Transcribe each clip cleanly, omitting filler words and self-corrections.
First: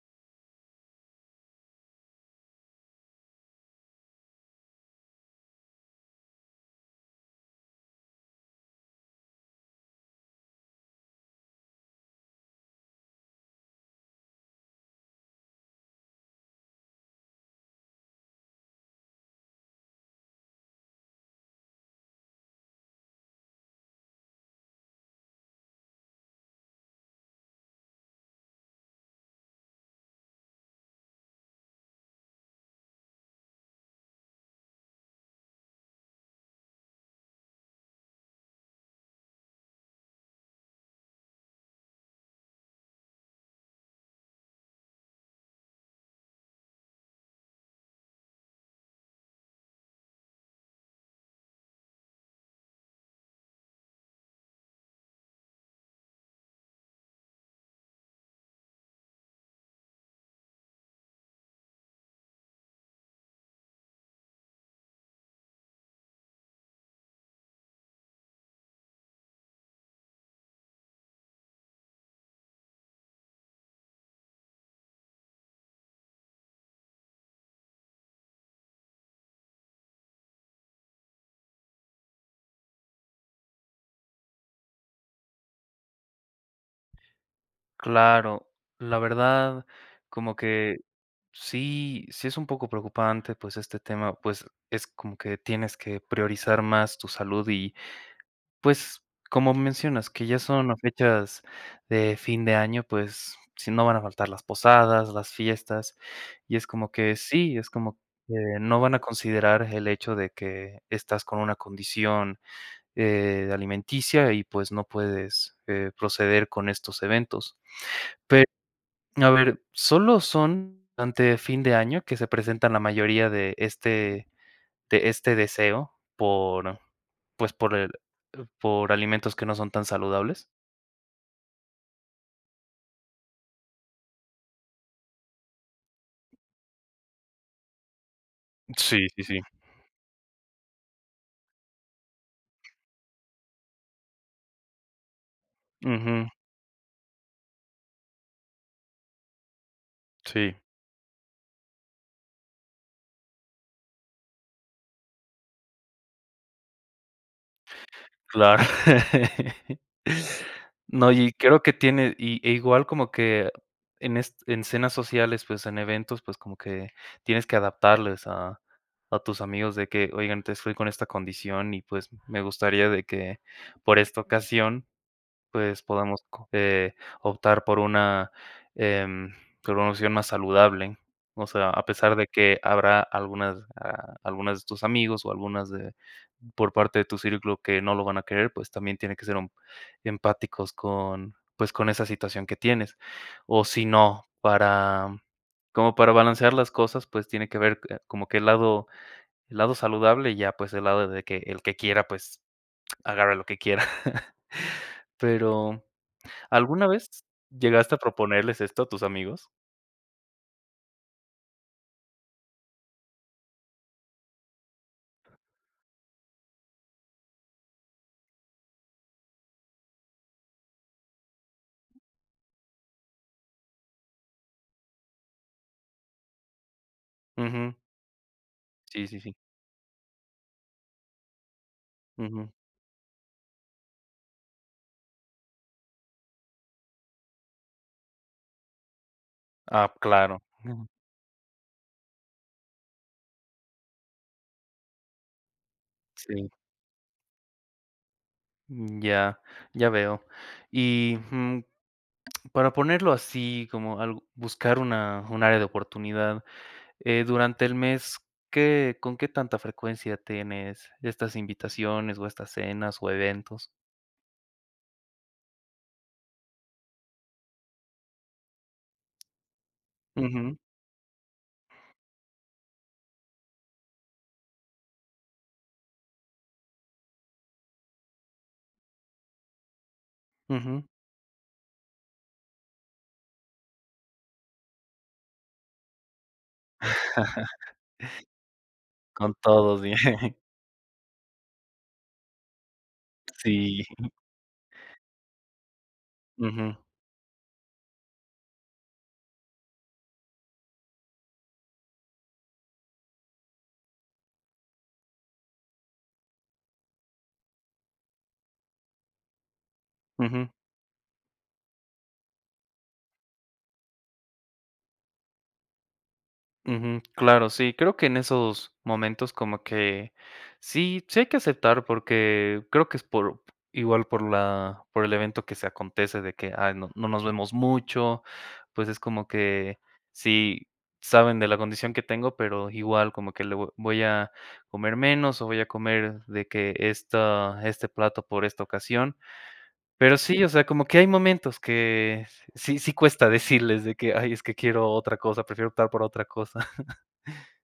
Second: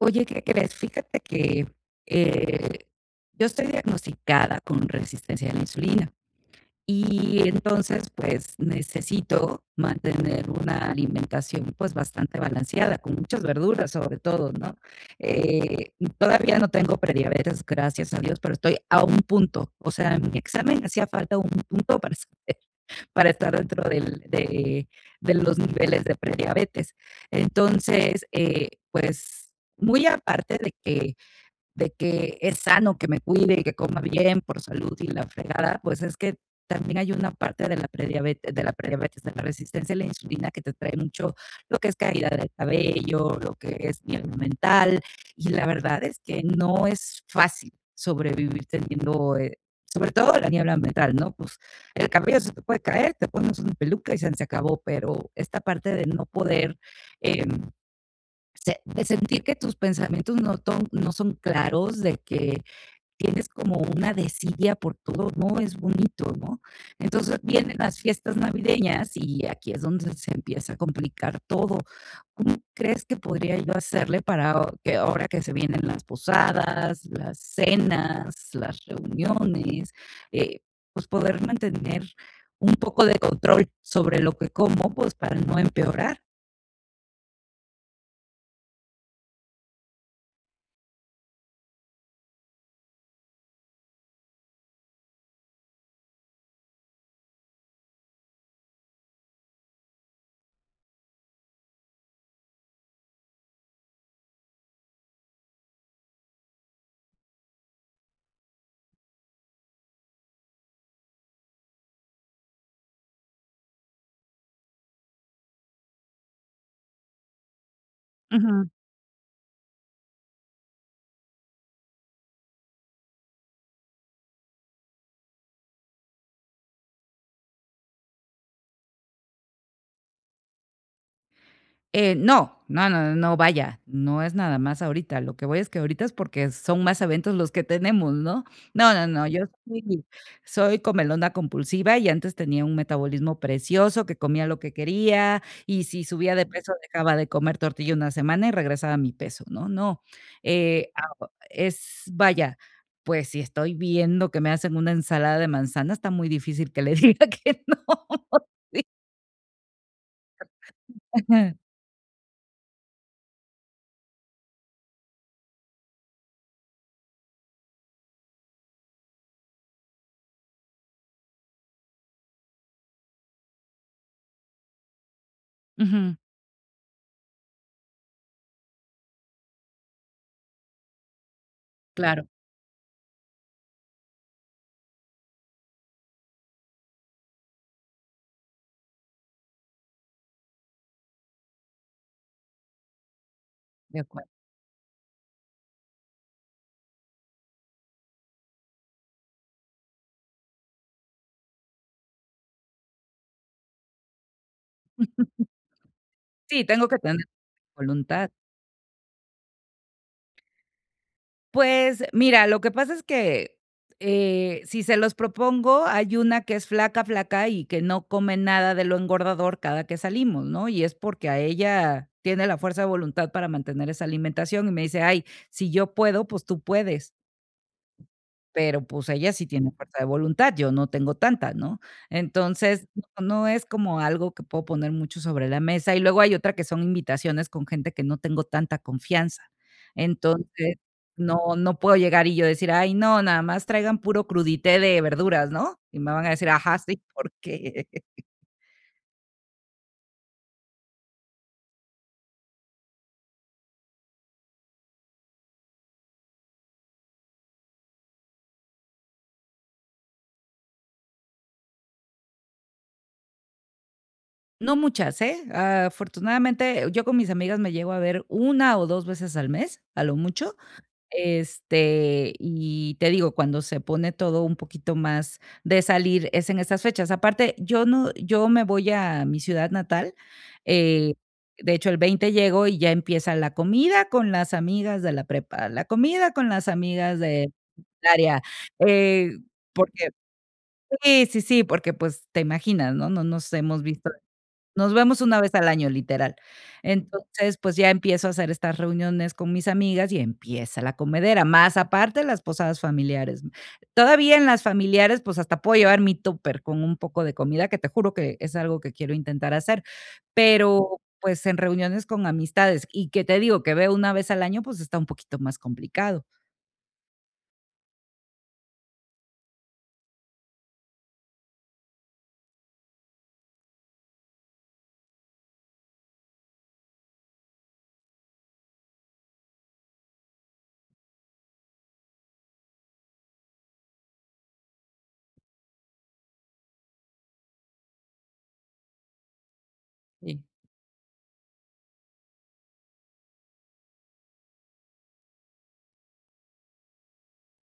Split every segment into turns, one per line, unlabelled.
Oye, ¿qué crees? Fíjate que, eh, yo estoy diagnosticada con resistencia a la insulina, y entonces, pues, necesito mantener una alimentación, pues, bastante balanceada, con muchas verduras, sobre todo, ¿no? Eh, Todavía no tengo prediabetes, gracias a Dios, pero estoy a un punto. O sea, en mi examen hacía falta un punto para saber para estar dentro de los niveles de prediabetes. Entonces, pues muy aparte de que es sano que me cuide y que coma bien por salud y la fregada, pues es que también hay una parte de la prediabetes de la resistencia a la insulina que te trae mucho lo que es caída del cabello, lo que es niebla mental, y la verdad es que no es fácil sobrevivir teniendo, sobre todo la niebla mental, ¿no? Pues el cabello se te puede caer, te pones una peluca y se acabó, pero esta parte de no poder, eh de sentir que tus pensamientos no son claros, de que tienes como una desidia por todo, no es bonito, ¿no? Entonces vienen las fiestas navideñas y aquí es donde se empieza a complicar todo. ¿Cómo crees que podría yo hacerle que ahora que se vienen las posadas, las cenas, las reuniones, eh, pues poder mantener un poco de control sobre lo que como, pues para no empeorar?
Claro, la verdad, como que sí, sí es un poco preocupante, pues este tema, pues es como que tienes que priorizar más tu salud y pues como mencionas, que ya son las fechas de fin de año, pues si no van a faltar las posadas, las fiestas, y es como que sí, es como que no van a considerar el hecho de que estás con una condición alimenticia y pues no puedes proceder con estos eventos. A ver, solo son ante fin de año que se presentan la mayoría de este deseo por, pues, por el por alimentos que no son tan saludables.
No, no, no, no, vaya, no es nada más ahorita, lo que voy es que ahorita es porque son más eventos los que tenemos, ¿no? No,
Sí,
no,
sí,
no,
sí.
yo soy soy comelona compulsiva y antes tenía un metabolismo precioso, que comía lo que quería y si
Ujú.
subía de peso dejaba de comer tortilla una semana y regresaba a mi peso, ¿no? No,
Sí.
eh, aho es vaya, pues, si estoy viendo que me hacen una ensalada de manzana, está muy difícil que le diga que no.
Claro.
Sí.
No, y
Ajá.
creo que tiene igual como que en cenas sociales, pues, en eventos, pues, como que tienes que adaptarles a tus amigos de que: "Oigan, te estoy con esta condición y, pues, me gustaría de que por esta ocasión, pues,
Ujú,
podamos co optar por una, em, por una opción más saludable. O sea, a pesar de
claro,
que habrá algunas, algunas de tus amigos o algunas de por parte de tu círculo que no lo van a querer, pues, también tiene que ser empáticos con, pues, con esa situación que tienes. O si
de
no,
acuerdo.
para, como para balancear las cosas, pues, tiene que ver, como que el lado saludable y ya, pues, el lado de que el que quiera, pues, agarre lo que quiera. Pero
Sí,
¿alguna
tengo que tener
vez llegaste a
voluntad.
proponerles esto a tus amigos?
Pues mira, lo que pasa es que, si se los propongo, hay una que es flaca, flaca y que no come nada de lo engordador cada que salimos, ¿no? Y es porque a ella tiene la fuerza de voluntad para mantener esa alimentación y me dice: "Ay, si yo puedo, pues tú puedes".
Ujú.
Pero,
Sí,
pues,
sí,
ella
sí.
sí tiene fuerza de voluntad, yo no tengo tanta, ¿no?
Ujú.
Entonces, no es como algo que puedo poner mucho sobre la mesa. Y luego hay otra que son invitaciones con gente que no tengo tanta confianza.
Ah, claro.
Entonces,
Ujú.
no puedo llegar y yo decir: "Ay, no, nada más traigan puro crudité de verduras", ¿no? Y me van a decir:
Sí.
"Ajá, sí, ¿por
Mm, ya, ya veo. Y, para ponerlo así, como algo buscar una un área de oportunidad, durante el mes, ¿qué con qué tanta frecuencia tienes estas invitaciones, o estas cenas, o eventos?
No muchas, ¿eh? Afortunadamente, yo con mis amigas me llego a ver una o 2 veces al mes, a lo mucho,
Ujú,
Este, y te digo, cuando se pone todo un poquito más de salir, es en estas fechas. Aparte, yo no yo me voy a mi ciudad natal,
ujú.
eh, de hecho, el 20 llego y ya empieza la comida con las amigas de la prepa, la comida con las amigas de área, eh,
Con todos, bien.
porque sí, sí, sí, porque, pues, te imaginas, ¿no? No nos hemos
Sí.
visto nos vemos una vez al año, literal.
Ujú,
Entonces, pues, ya empiezo a hacer estas reuniones con mis amigas y empieza la comedera, más aparte las posadas familiares. Todavía en las familiares, pues, hasta puedo llevar mi tóper con un poco de comida, que te juro que es algo que quiero intentar hacer,
ujú.
pero, pues, en reuniones con amistades y que te digo que veo una vez al año, pues, está un poquito más complicado.
Ujú, claro, sí, creo que en esos momentos como que sí, sí hay que aceptar porque creo que es por igual por la por el evento que se acontece de que ay, no, no nos vemos mucho, pues es como que sí saben de la condición que tengo, pero igual como que voy a comer menos o voy a comer de que esta este plato por esta ocasión. Pero
Sí.
sí, o sea, como que hay momentos que sí cuesta decirles de que ay, es que quiero otra cosa, prefiero optar por otra cosa.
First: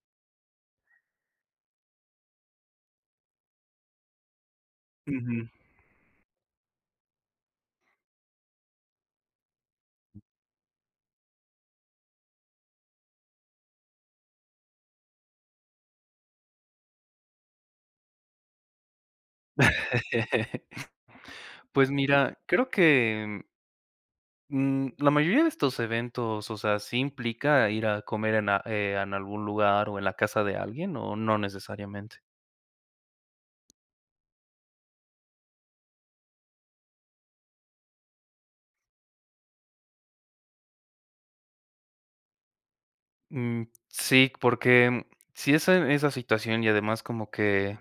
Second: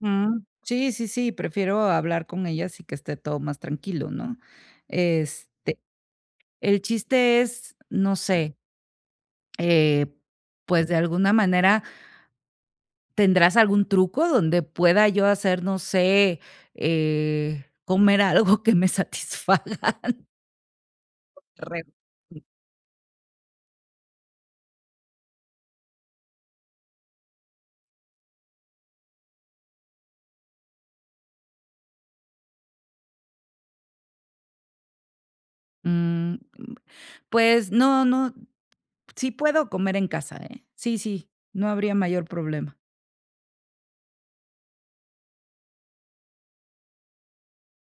Ujú. Sí, sí, sí, prefiero hablar con ellas y que esté todo más tranquilo, ¿no?
Ujú.
Este. El chiste es, no sé, eh, pues, de alguna manera, ¿tendrás algún truco donde pueda yo hacer, no sé, comer algo que me satisfaga? Re
Pues mira, creo que, la mayoría de estos eventos, o sea, sí implica ir a comer en algún lugar o en la casa de alguien, ¿o no necesariamente?
Mm, pues no, no, sí puedo comer en casa, ¿eh? Sí, sí, no habría mayor problema.
Mm, sí, porque si es en esa situación y además como que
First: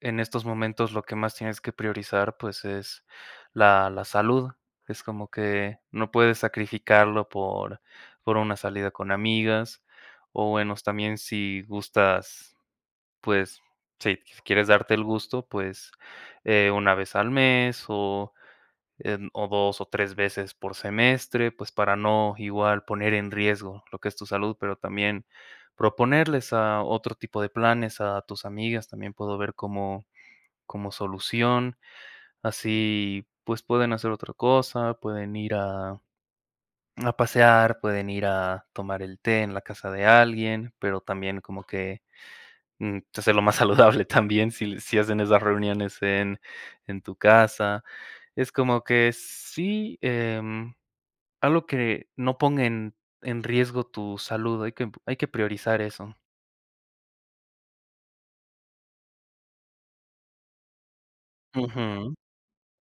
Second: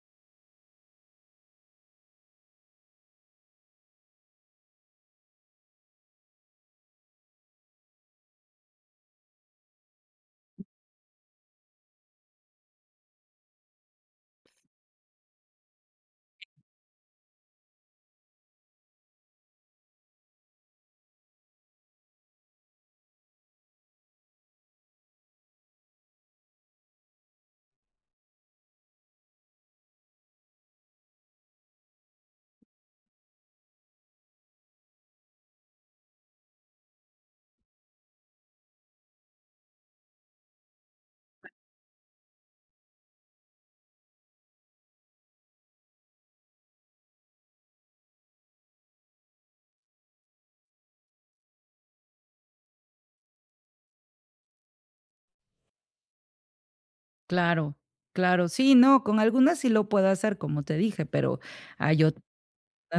en estos momentos lo que más tienes que priorizar, pues, es la salud. Es como que no puedes sacrificarlo por una salida con amigas, o, bueno, también si gustas. Pues, si quieres darte el gusto, pues, una vez al mes o, o 2 o 3 veces por semestre, pues, para no igual poner en riesgo lo que es tu salud, pero también proponerles a otro tipo de planes a tus amigas, también puedo ver como solución, así, pues, pueden hacer otra cosa, pueden ir a pasear, pueden ir a tomar el té en la casa de alguien, pero también como que pues, hacerlo más saludable también si, si hacen esas reuniones en, tu casa. Es como que sí, algo que no ponga en, riesgo tu salud, hay que priorizar eso.
Claro, claro. Sí, no, con algunas sí lo puedo hacer, como te dije, pero hay
Ujú,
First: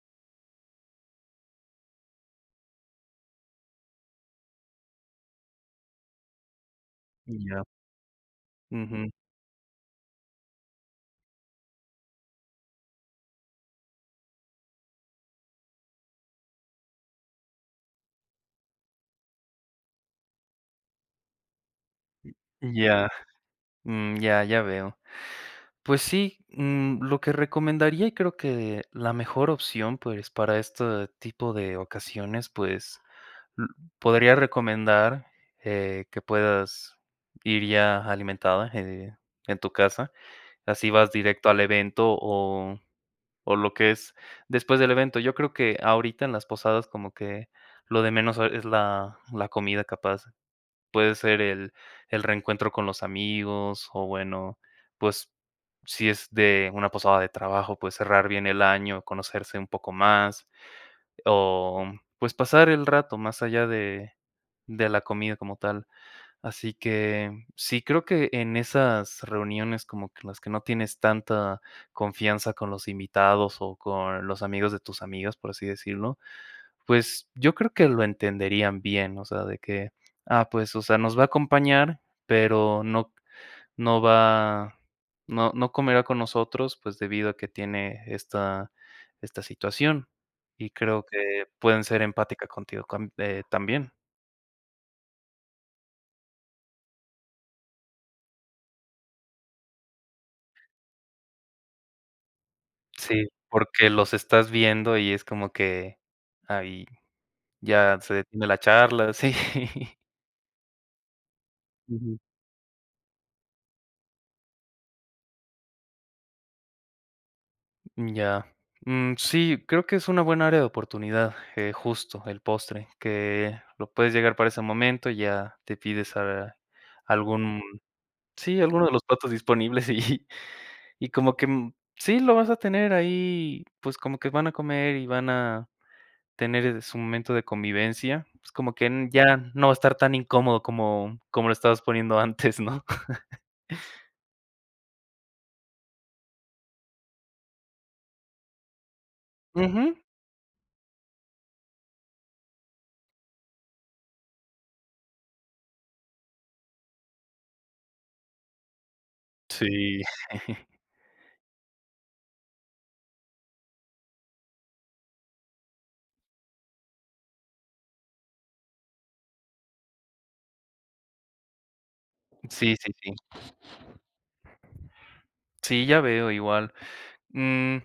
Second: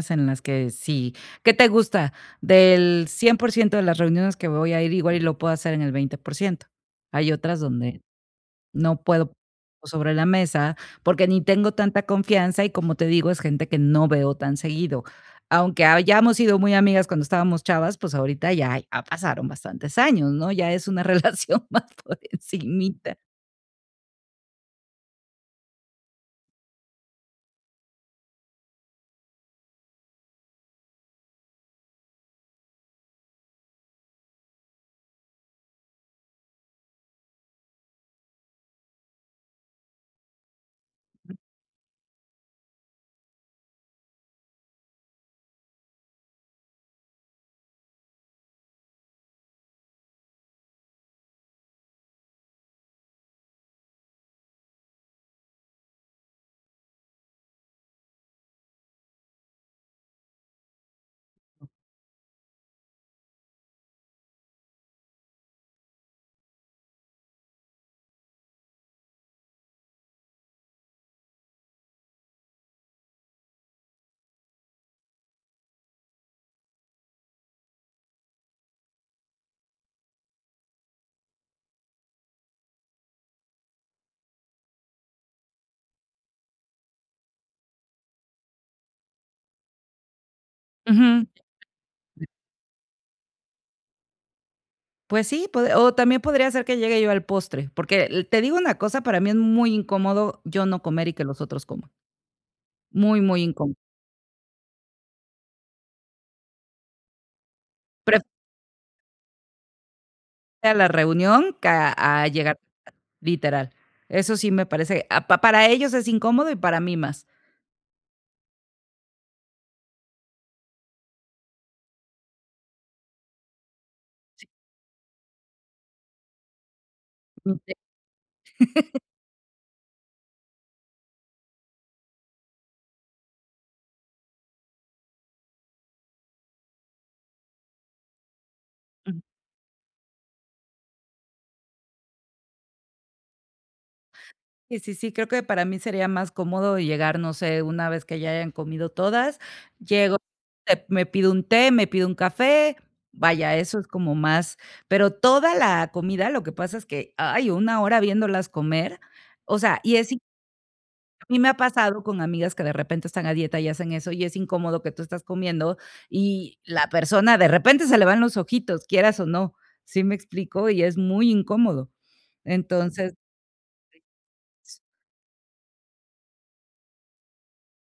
en las que sí. ¿Qué te gusta? Del 100% de las reuniones que voy a ir, igual y lo puedo hacer en el 20%. Hay otras
ya.
donde no
Ujú,
puedo sobre la mesa, porque ni tengo tanta confianza y como te digo, es gente que no veo tan seguido. Aunque hayamos sido muy amigas cuando estábamos chavas, pues ahorita ya, ya pasaron bastantes años, ¿no? Ya es una relación más por
ya.
encimita.
Ya, ya veo. Pues sí, lo que recomendaría y creo que la mejor opción pues para este tipo de ocasiones pues L podría recomendar, que puedas ir ya alimentada, en tu casa, así vas directo al evento o lo que es después del evento. Yo creo que ahorita en las posadas como que lo de menos es la comida capaz. Puede ser el reencuentro con los amigos o bueno, pues, si es de una posada de trabajo, pues cerrar bien el año, conocerse un poco más. O, pues, pasar el rato más allá de la comida como tal. Así que sí, creo que en esas reuniones como que las que no tienes tanta confianza con los invitados o con los amigos de tus amigas, por así decirlo, pues, yo creo que lo entenderían bien, o sea, de que, ah, pues, o sea, nos va a acompañar, pero no no va no no comerá con nosotros, pues, debido a que tiene esta situación, y creo
Ujú.
que pueden ser empática contigo cam también.
Pues sí, pod o también podría ser que llegue yo al postre, porque l te digo una cosa, para mí es muy incómodo yo no comer y que los otros coman. Muy,
Sí,
muy incómodo.
porque los estás viendo y es como que ahí ya se
Prefiero
detiene la charla, sí.
ir a la reunión que
Ujú.
a llegar, literal. Eso sí me parece a pa para ellos es incómodo y para mí más.
Ya. Mm, sí, creo que es una buena área de oportunidad, justo el postre, que lo puedes llegar para ese momento, ya te pides a
Ujú.
algún sí, alguno de los platos disponibles y. Y como que, sí, lo vas a tener ahí, pues, como que van a comer y van a tener su momento de convivencia, pues, como que n ya no va a estar tan incómodo como lo estabas poniendo antes, ¿no?
Sí, sí, sí, creo que para mí sería más cómodo llegar, no sé, una vez que ya hayan comido todas,
Ujú.
llego, me pido un té, me pido un café, vaya, eso es como más, pero toda la comida, lo que pasa es que, hay una hora viéndolas comer, o sea, y
Sí.
es in a mí me ha pasado con amigas que de repente están a dieta y hacen eso, y es incómodo que tú estás comiendo y la persona de repente se le van los ojitos, quieras o no, ¿sí me explico? Y es muy incómodo.
Sí, sí, sí.
Entonces
Sí, ya veo, igual. Mm,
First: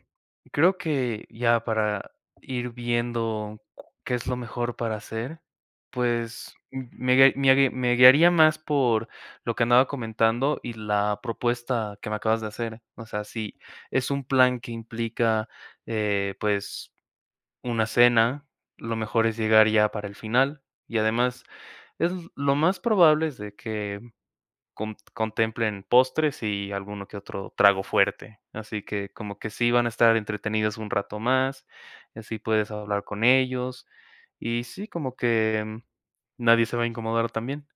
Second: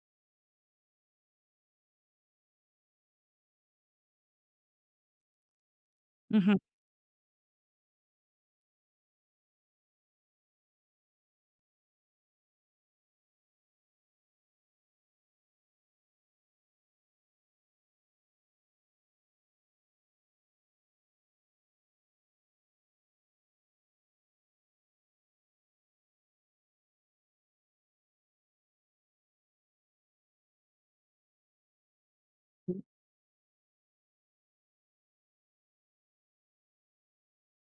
creo que ya para ir viendo qué es lo mejor para hacer, pues
ujú,
me guiaría más por lo que andaba comentando y la propuesta que me acabas de hacer. O sea, si es un plan que implica pues una cena, lo mejor es llegar ya para el final. Y además, es lo más probable es de que contemplen postres y alguno que otro trago fuerte. Así que como que sí van a estar entretenidos un rato más, y así puedes hablar con ellos, y sí, como que, nadie se va a incomodar también.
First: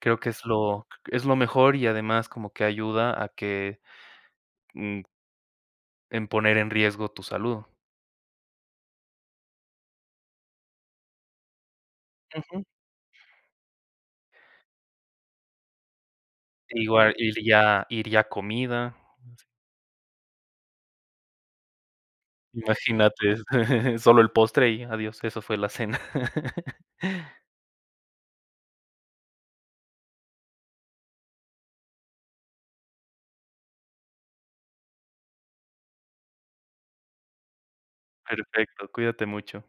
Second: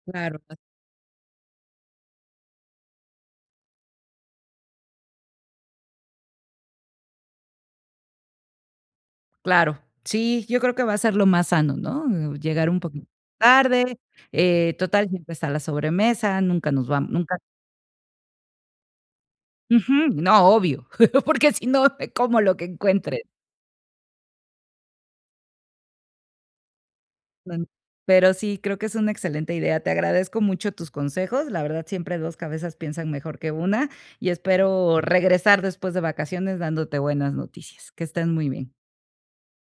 Creo que
claro.
es lo mejor y además como que ayuda a que, mm, en poner en riesgo tu salud.
Claro, sí, yo creo que va a ser lo más sano, ¿no?
Ujú.
Llegar un poquito tarde, total, siempre está la sobremesa, nunca nos vamos,
Igual
nunca
iría comida,
ujú, no, obvio, porque si no, me como lo que encuentre.
imagínate, solo el postre y adiós, eso fue la cena.
No, no. Pero sí, creo que es una excelente idea. Te agradezco mucho tus consejos. La verdad, siempre 2 cabezas piensan mejor que una, y espero regresar después de vacaciones dándote buenas noticias. Que estén muy bien.
Perfecto, cuídate mucho.